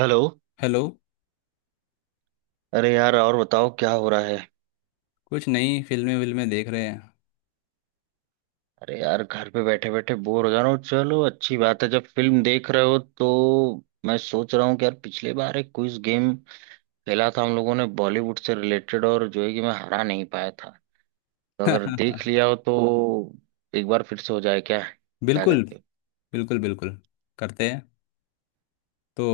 Hello. Hello. अरे यार, और बताओ क्या हो रहा है। कुछ नई फिल्में विल्में देख रहे हैं। अरे यार, घर पे बैठे बैठे बोर हो जा रहा हूँ। चलो अच्छी बात है जब फिल्म देख रहे हो तो। मैं सोच रहा हूँ कि यार पिछले बार एक क्विज गेम खेला था हम लोगों ने, बॉलीवुड से रिलेटेड, और जो है कि मैं हरा नहीं पाया था। तो अगर देख लिया हो तो एक बार फिर से हो जाए क्या। क्या बिल्कुल। कहते हो। बिल्कुल बिल्कुल, करते हैं तो।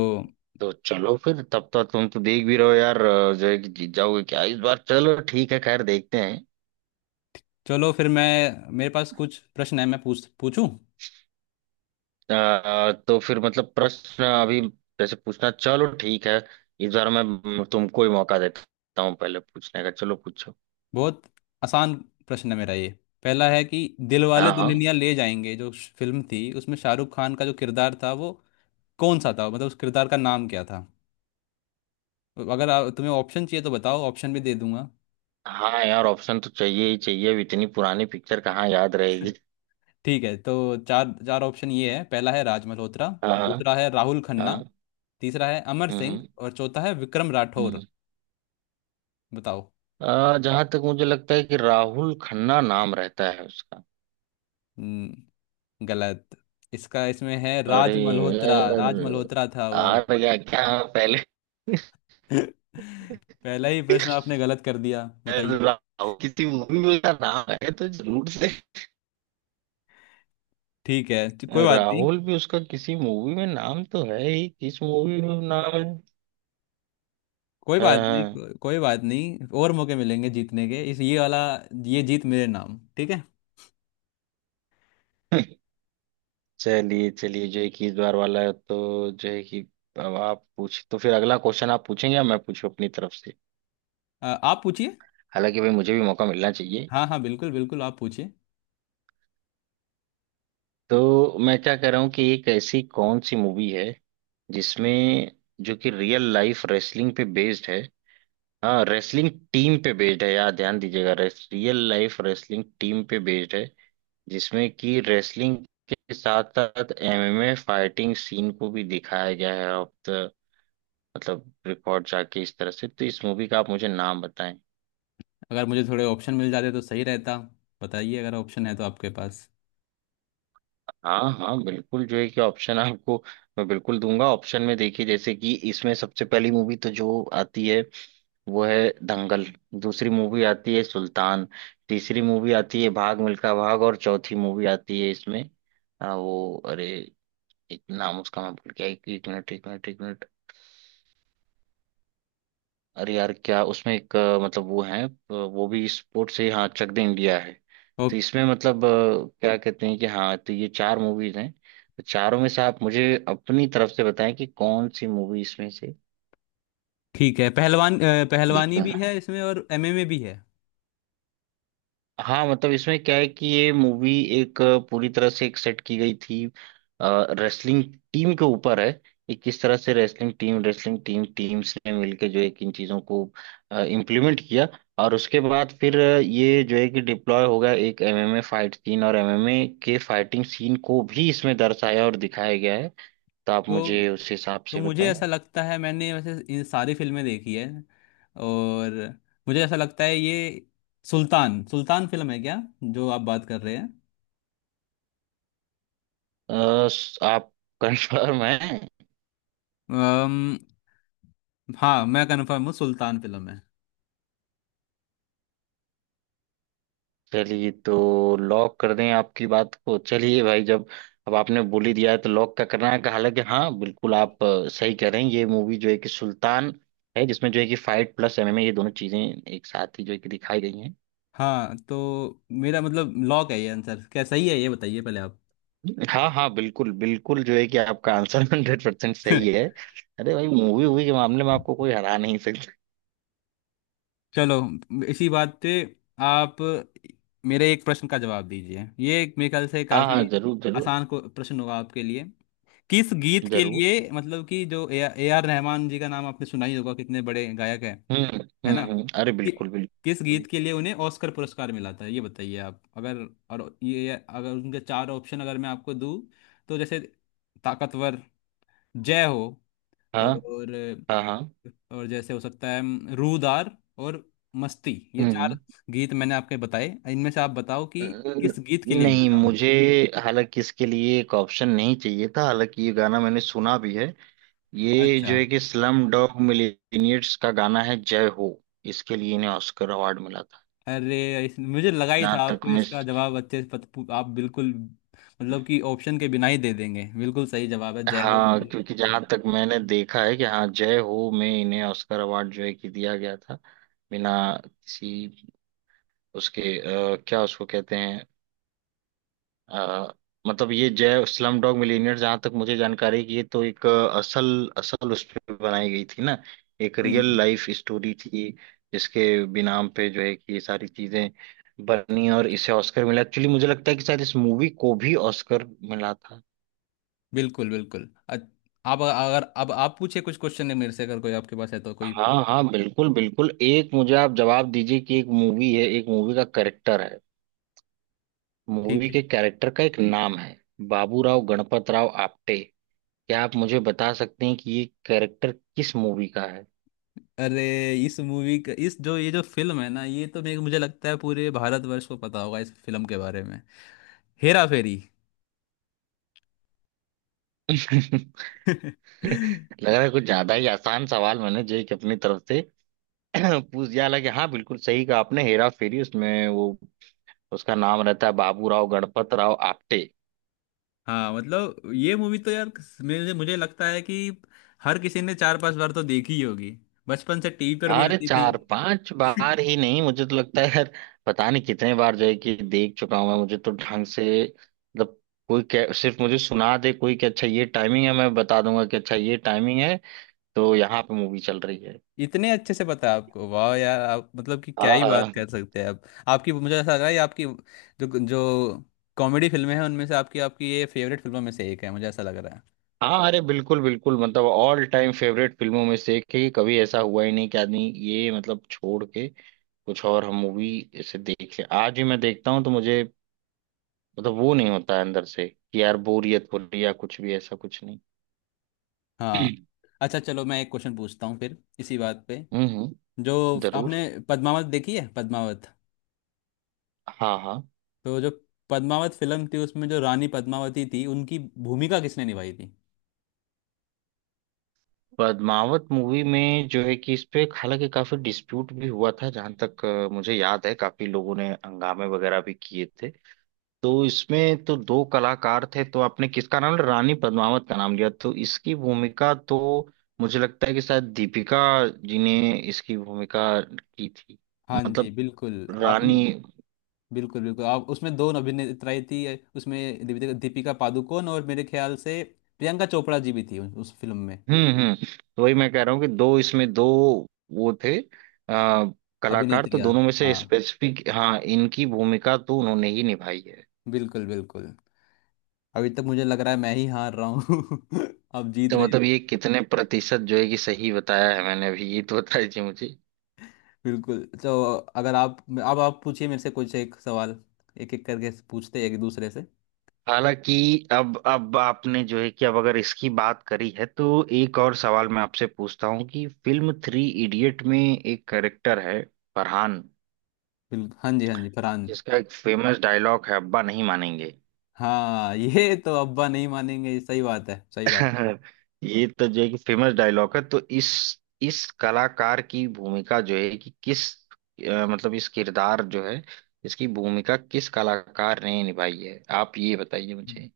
तो चलो फिर, तब तक तुम तो देख भी रहो यार। जो है कि जीत जाओगे क्या इस बार। चलो ठीक है, खैर देखते हैं। चलो फिर, मैं, मेरे पास कुछ प्रश्न है, मैं पूछूं। तो फिर मतलब प्रश्न अभी जैसे पूछना, चलो ठीक है। इस बार मैं, तुमको ही मौका देता हूँ पहले पूछने का। चलो पूछो। बहुत आसान प्रश्न है मेरा। ये पहला है कि दिलवाले हाँ दुल्हनिया हाँ। ले जाएंगे जो फिल्म थी, उसमें शाहरुख खान का जो किरदार था वो कौन सा था, मतलब उस किरदार का नाम क्या था। अगर आप, तुम्हें ऑप्शन चाहिए तो बताओ, ऑप्शन भी दे दूंगा। हाँ यार, ऑप्शन तो चाहिए ही चाहिए, अब इतनी पुरानी पिक्चर कहाँ याद रहेगी। ठीक है, तो चार चार ऑप्शन ये है। पहला है राज मल्होत्रा, हाँ हाँ। दूसरा है राहुल खन्ना, हाँ। तीसरा है अमर सिंह हम्म और चौथा है विक्रम राठौर। हम्म। बताओ। जहां तक मुझे लगता है कि राहुल खन्ना नाम रहता है उसका। हम्म, गलत। इसका, इसमें है अरे राज मल्होत्रा, राज यार, मल्होत्रा था वो। आ गया क्या पहले। पहला ही प्रश्न आपने गलत कर दिया, बताइए। राहुल किसी मूवी में उसका नाम है तो जरूर से। ठीक है, तो कोई बात नहीं। राहुल भी उसका किसी मूवी में नाम तो है ही, किस मूवी में नाम है। कोई बात नहीं हाँ। कोई बात नहीं, और मौके मिलेंगे जीतने के, इस ये वाला, ये जीत मेरे नाम। ठीक है। हाँ। चलिए चलिए, जो है कि इस बार वाला है, तो जो है कि अब आप पूछ, तो फिर अगला क्वेश्चन आप पूछेंगे या मैं पूछूं अपनी तरफ से। आप पूछिए। हालांकि भाई, मुझे भी मौका मिलना चाहिए। हाँ हाँ, बिल्कुल बिल्कुल, आप पूछिए। तो मैं क्या कह रहा हूँ कि एक ऐसी कौन सी मूवी है जिसमें जो कि रियल लाइफ रेसलिंग पे बेस्ड है। हाँ रेसलिंग टीम पे बेस्ड है यार, ध्यान दीजिएगा। रियल लाइफ रेसलिंग टीम पे बेस्ड है जिसमें कि रेसलिंग के साथ साथ एमएमए फाइटिंग सीन को भी दिखाया गया है ऑफ द, मतलब रिकॉर्ड, जाके इस तरह से। तो इस मूवी का आप मुझे नाम बताएं। अगर मुझे थोड़े ऑप्शन मिल जाते तो सही रहता। बताइए अगर ऑप्शन है तो आपके पास। हाँ हाँ बिल्कुल, जो है कि ऑप्शन आपको मैं बिल्कुल दूंगा। ऑप्शन में देखिए, जैसे कि इसमें सबसे पहली मूवी तो जो आती है वो है दंगल। दूसरी मूवी आती है सुल्तान। तीसरी मूवी आती है भाग मिल्खा भाग। और चौथी मूवी आती है इसमें वो, अरे, एक नाम उसका मैं भूल गया। एक एक मिनट एक मिनट। अरे यार, क्या उसमें एक मतलब वो है वो भी स्पोर्ट से ही, हाँ चक दे इंडिया है। ओ। तो इसमें मतलब क्या कहते हैं कि हाँ, तो ये चार मूवीज हैं। तो चारों में से आप मुझे अपनी तरफ से बताएं कि कौन सी मूवी इसमें से ठीक है। पहलवान, एक पहलवानी है। भी है इसमें और एमएमए भी है हाँ मतलब इसमें क्या है कि ये मूवी एक पूरी तरह से एक सेट की गई थी रेसलिंग टीम के ऊपर है, कि किस तरह से रेसलिंग टीम, टीम्स ने मिलके जो है कि इन चीजों को इम्प्लीमेंट किया। और उसके बाद फिर ये जो है कि डिप्लॉय हो गया एक एमएमए फाइट सीन, और एमएमए के फाइटिंग सीन को भी इसमें दर्शाया और दिखाया गया है। तो आप मुझे तो। उस हिसाब तो से मुझे बताएं। ऐसा लगता है, मैंने वैसे इन सारी फिल्में देखी है, और मुझे ऐसा लगता है ये सुल्तान सुल्तान फिल्म है क्या जो आप बात कर रहे हैं। अ, आप कंफर्म है। अम, हाँ, मैं कंफर्म हूँ, सुल्तान फिल्म है। चलिए तो लॉक कर दें आपकी बात को। चलिए भाई, जब अब आपने बोली दिया है तो लॉक का करना है। हालांकि हाँ बिल्कुल, आप सही कह रहे हैं, ये मूवी जो है कि सुल्तान है, जिसमें जो है कि फाइट प्लस एमएमए ये दोनों चीजें एक साथ ही जो है कि दिखाई गई हैं। हाँ, तो मेरा मतलब लॉक है। ये आंसर क्या सही है, ये बताइए पहले आप। हाँ हाँ बिल्कुल बिल्कुल, जो है कि आपका आंसर 100% सही है। अरे भाई, मूवी वूवी के मामले में आपको कोई हरा नहीं सकता। चलो, इसी बात पे आप मेरे एक प्रश्न का जवाब दीजिए। ये एक मेरे ख्याल से हाँ हाँ, काफी जरूर जरूर आसान को प्रश्न होगा आपके लिए। किस गीत के जरूर। लिए, मतलब कि जो A A R Rahman ji का नाम आपने सुना ही होगा, कितने बड़े गायक हैं, हम्म है हम्म ना, हम्म अरे कि, बिल्कुल किस बिल्कुल। गीत के लिए उन्हें ऑस्कर पुरस्कार मिला था, ये बताइए आप। अगर, और ये अगर उनके चार ऑप्शन अगर मैं आपको दूं, तो जैसे ताकतवर, जय हो, हाँ और हाँ हाँ। और जैसे हो सकता है रूदार और मस्ती, ये हम्म चार हम्म गीत मैंने आपके बताए। इनमें से आप बताओ कि न- किस गीत के लिए मिला नहीं था उन्हें। मुझे, हालांकि इसके लिए एक ऑप्शन नहीं चाहिए था, हालांकि ये गाना मैंने सुना भी है, ये जो अच्छा। है कि स्लम डॉग मिलियनेयर्स का गाना है जय हो, इसके लिए इन्हें ऑस्कर अवार्ड मिला था। अरे मुझे लगा ही था जहां तक आपको मैं, इसका जवाब अच्छे से आप बिल्कुल, मतलब कि ऑप्शन के बिना ही दे देंगे। बिल्कुल सही जवाब है जय हो। हाँ क्योंकि जहां तक मैंने देखा है कि हाँ जय हो में इन्हें ऑस्कर अवार्ड जो है कि दिया गया था, बिना किसी उसके, क्या उसको कहते हैं, अ, मतलब ये जय स्लम डॉग मिलियनेयर, जहां तक मुझे जानकारी है कि ये तो एक असल असल उस पे बनाई गई थी ना, एक रियल हम्म, लाइफ स्टोरी थी जिसके बिनाम पे जो है कि ये सारी चीजें बनी और इसे ऑस्कर मिला। एक्चुअली मुझे लगता है कि शायद इस मूवी को भी ऑस्कर मिला था। बिल्कुल बिल्कुल। आप अगर, अब आप पूछे, कुछ क्वेश्चन है मेरे से अगर कोई आपके पास है तो, कोई ठीक हाँ हाँ बिल्कुल बिल्कुल, एक मुझे आप जवाब दीजिए कि एक मूवी है, एक मूवी का कैरेक्टर है, मूवी है। के कैरेक्टर का एक नाम है बाबूराव गणपत राव आपटे। क्या आप मुझे बता सकते हैं कि ये कैरेक्टर किस मूवी का है। अरे इस मूवी का, इस जो ये जो फिल्म है ना, ये तो मेरे मुझे लगता है पूरे भारतवर्ष को पता होगा इस फिल्म के बारे में। हेरा फेरी। लग रहा है कुछ ज्यादा ही आसान सवाल मैंने जय की अपनी तरफ से पूछ दिया। हालांकि हाँ बिल्कुल सही कहा आपने, हेरा फेरी, उसमें वो, उसका नाम रहता है बाबू राव गणपत राव आपटे। हाँ, मतलब ये मूवी तो यार, मुझे मुझे लगता है कि हर किसी ने चार पांच बार तो देखी ही होगी, बचपन से टीवी पर भी अरे आती थी। चार पांच बार ही नहीं, मुझे तो लगता है यार, पता नहीं कितने बार जय की देख चुका हूं मैं। मुझे तो ढंग से मतलब कोई सिर्फ मुझे सुना दे कोई कि अच्छा ये टाइमिंग है, मैं बता दूंगा कि अच्छा ये टाइमिंग है तो यहाँ पे मूवी चल रही है। इतने अच्छे से पता है आपको, वाह यार, आप मतलब कि क्या ही बात हाँ कर सकते हैं आप। आपकी, मुझे ऐसा लग रहा है ये आपकी जो जो कॉमेडी फिल्में हैं उनमें से आपकी आपकी ये फेवरेट फिल्मों में से एक है, मुझे ऐसा लग रहा है हाँ, अरे बिल्कुल बिल्कुल, मतलब ऑल टाइम फेवरेट फिल्मों में से एक है, कि कभी ऐसा हुआ ही नहीं कि आदमी ये मतलब छोड़ के कुछ और हम मूवी ऐसे देख ले। आज भी मैं देखता हूँ तो मुझे मतलब वो नहीं होता है अंदर से कि यार बोरियत हो रही है या कुछ भी, ऐसा कुछ नहीं। हाँ। अच्छा चलो, मैं एक क्वेश्चन पूछता हूँ फिर इसी बात पे। हम्म। जो जरूर। आपने पद्मावत देखी है, पद्मावत। हाँ हाँ। तो जो पद्मावत फिल्म थी, उसमें जो रानी पद्मावती थी, उनकी भूमिका किसने निभाई थी। पद्मावत मूवी में जो है कि इस पे हालांकि काफी डिस्प्यूट भी हुआ था, जहां तक मुझे याद है काफी लोगों ने हंगामे वगैरह भी किए थे। तो इसमें तो दो कलाकार थे, तो आपने किसका नाम लिया? रानी पद्मावत का नाम लिया, तो इसकी भूमिका तो मुझे लगता है कि शायद दीपिका जी ने इसकी भूमिका की थी। हाँ जी, मतलब बिल्कुल आप, रानी। बिल्कुल बिल्कुल। आप, उसमें दो अभिनेत्राएं थी। उसमें दीपिका दीपिका पादुकोण और मेरे ख्याल से प्रियंका चोपड़ा जी भी थी उस फिल्म में, हम्म, तो वही मैं कह रहा हूँ कि दो इसमें दो वो थे आ, कलाकार, तो अभिनेत्रियाँ। दोनों में से हाँ, स्पेसिफिक, हाँ इनकी भूमिका तो उन्होंने ही निभाई है। बिल्कुल बिल्कुल। अभी तक मुझे लग रहा है मैं ही हार रहा हूँ। आप जीत तो मतलब रहे। ये कितने प्रतिशत जो है कि सही बताया है मैंने अभी ये तो बताइए मुझे। बिल्कुल। तो अगर आप, अब आप पूछिए मेरे से कुछ एक सवाल, एक एक करके पूछते हैं एक दूसरे से। हालांकि अब आपने जो है कि अब अगर इसकी बात करी है तो एक और सवाल मैं आपसे पूछता हूँ कि फिल्म 3 इडियट में एक कैरेक्टर है फरहान, बिल्कुल, हाँ जी हाँ जी, फरहान। जिसका एक फेमस डायलॉग है अब्बा नहीं मानेंगे। हाँ ये तो, अब्बा नहीं मानेंगे, ये सही बात है, सही बात ये तो जो है कि फेमस डायलॉग है। तो इस कलाकार की भूमिका जो है कि किस मतलब इस किरदार जो है, इसकी भूमिका किस कलाकार ने निभाई है आप ये बताइए है। मुझे।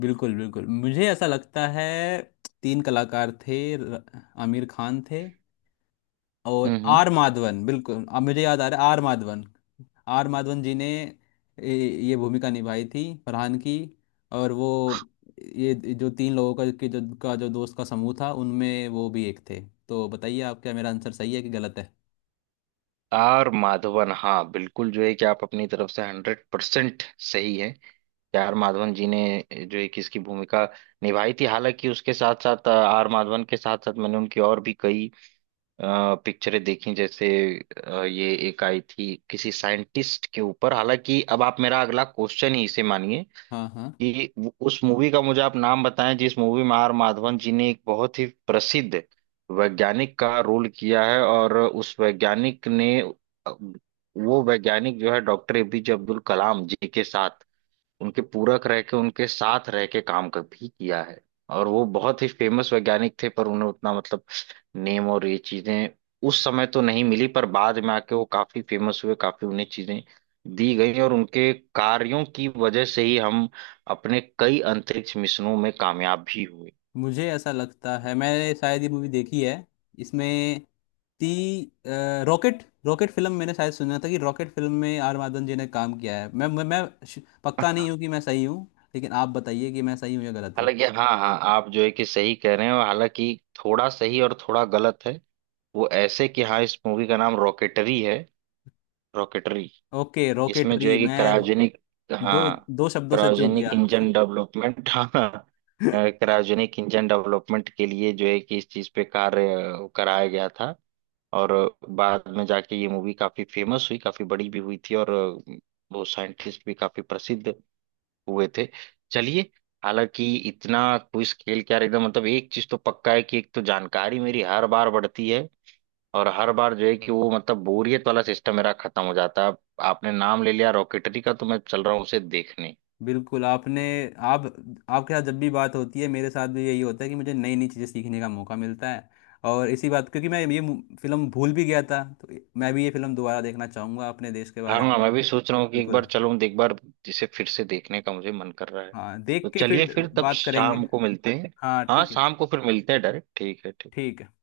बिल्कुल बिल्कुल, मुझे ऐसा लगता है तीन कलाकार थे। आमिर खान थे, हम्म और हम्म आर माधवन, बिल्कुल अब मुझे याद आ रहा है, आर माधवन। आर माधवन जी ने ये ये भूमिका निभाई थी फरहान की, और वो ये जो तीन लोगों का, के जो, का जो दोस्त का समूह था, उनमें वो भी एक थे। तो बताइए आप, क्या मेरा आंसर सही है कि गलत है। आर माधवन, हाँ बिल्कुल, जो है कि आप अपनी तरफ से 100% सही है, कि आर माधवन जी ने जो है कि इसकी भूमिका निभाई थी। हालांकि उसके साथ साथ आर माधवन के साथ साथ मैंने उनकी और भी कई पिक्चरें देखी। जैसे ये एक आई थी किसी साइंटिस्ट के ऊपर, हालांकि अब आप मेरा अगला क्वेश्चन ही इसे मानिए हाँ हाँ, कि उस मूवी का मुझे आप नाम बताएं जिस मूवी में आर माधवन जी ने एक बहुत ही प्रसिद्ध वैज्ञानिक का रोल किया है, और उस वैज्ञानिक ने, वो वैज्ञानिक जो है डॉक्टर एपीजे अब्दुल कलाम जी के साथ उनके पूरक रह के, उनके साथ रह के काम कर भी किया है। और वो बहुत ही फेमस वैज्ञानिक थे, पर उन्हें उतना मतलब नेम और ये चीजें उस समय तो नहीं मिली, पर बाद में आके वो काफी फेमस हुए, काफी उन्हें चीजें दी गई, और उनके कार्यों की वजह से ही हम अपने कई अंतरिक्ष मिशनों में कामयाब भी हुए। मुझे ऐसा लगता है मैंने शायद ये मूवी देखी है। इसमें रॉकेट रॉकेट फिल्म, मैंने शायद सुना था कि रॉकेट फिल्म में आर माधवन जी ने काम किया है। मैं पक्का नहीं हूँ कि मैं सही हूँ, लेकिन आप बताइए कि मैं सही हूँ या गलत हूँ। हालांकि हाँ हाँ, आप जो है कि सही कह रहे हो, हालांकि थोड़ा सही और थोड़ा गलत है। वो ऐसे कि हाँ, इस मूवी का नाम रॉकेटरी है। रॉकेटरी। ओके, इसमें जो रॉकेटरी। है कि मैं क्रायोजेनिक। दो हाँ दो शब्दों से चूक गया। Cryogenic engine development. हाँ, क्रायोजेनिक इंजन डेवलपमेंट के लिए जो है कि इस चीज पे कार्य कराया गया था। और बाद में जाके ये मूवी काफी फेमस हुई, काफी बड़ी भी हुई थी, और वो साइंटिस्ट भी काफी प्रसिद्ध हुए थे। चलिए। हालांकि इतना क्विज खेल के यार एकदम मतलब एक चीज तो पक्का है कि एक तो जानकारी मेरी हर बार बढ़ती है, और हर बार जो है कि वो मतलब बोरियत वाला सिस्टम मेरा खत्म हो जाता है। आपने नाम ले लिया रॉकेटरी का, तो मैं चल रहा हूँ उसे देखने। बिल्कुल। आपने आप आपके साथ जब भी बात होती है, मेरे साथ भी यही होता है कि मुझे नई नई चीज़ें सीखने का मौका मिलता है। और इसी बात, क्योंकि मैं ये फिल्म भूल भी गया था, तो मैं भी ये फिल्म दोबारा देखना चाहूँगा अपने देश के हाँ बारे हाँ में। मैं भी सोच रहा हूँ कि एक बार बिल्कुल। चलूँ एक बार, जिसे फिर से देखने का मुझे मन कर रहा है। हाँ, तो देख के चलिए फिर फिर, तब बात करेंगे। शाम को मिलते हैं। हाँ हाँ ठीक है। शाम को फिर मिलते हैं डायरेक्ट, ठीक है ठीक। ठीक है।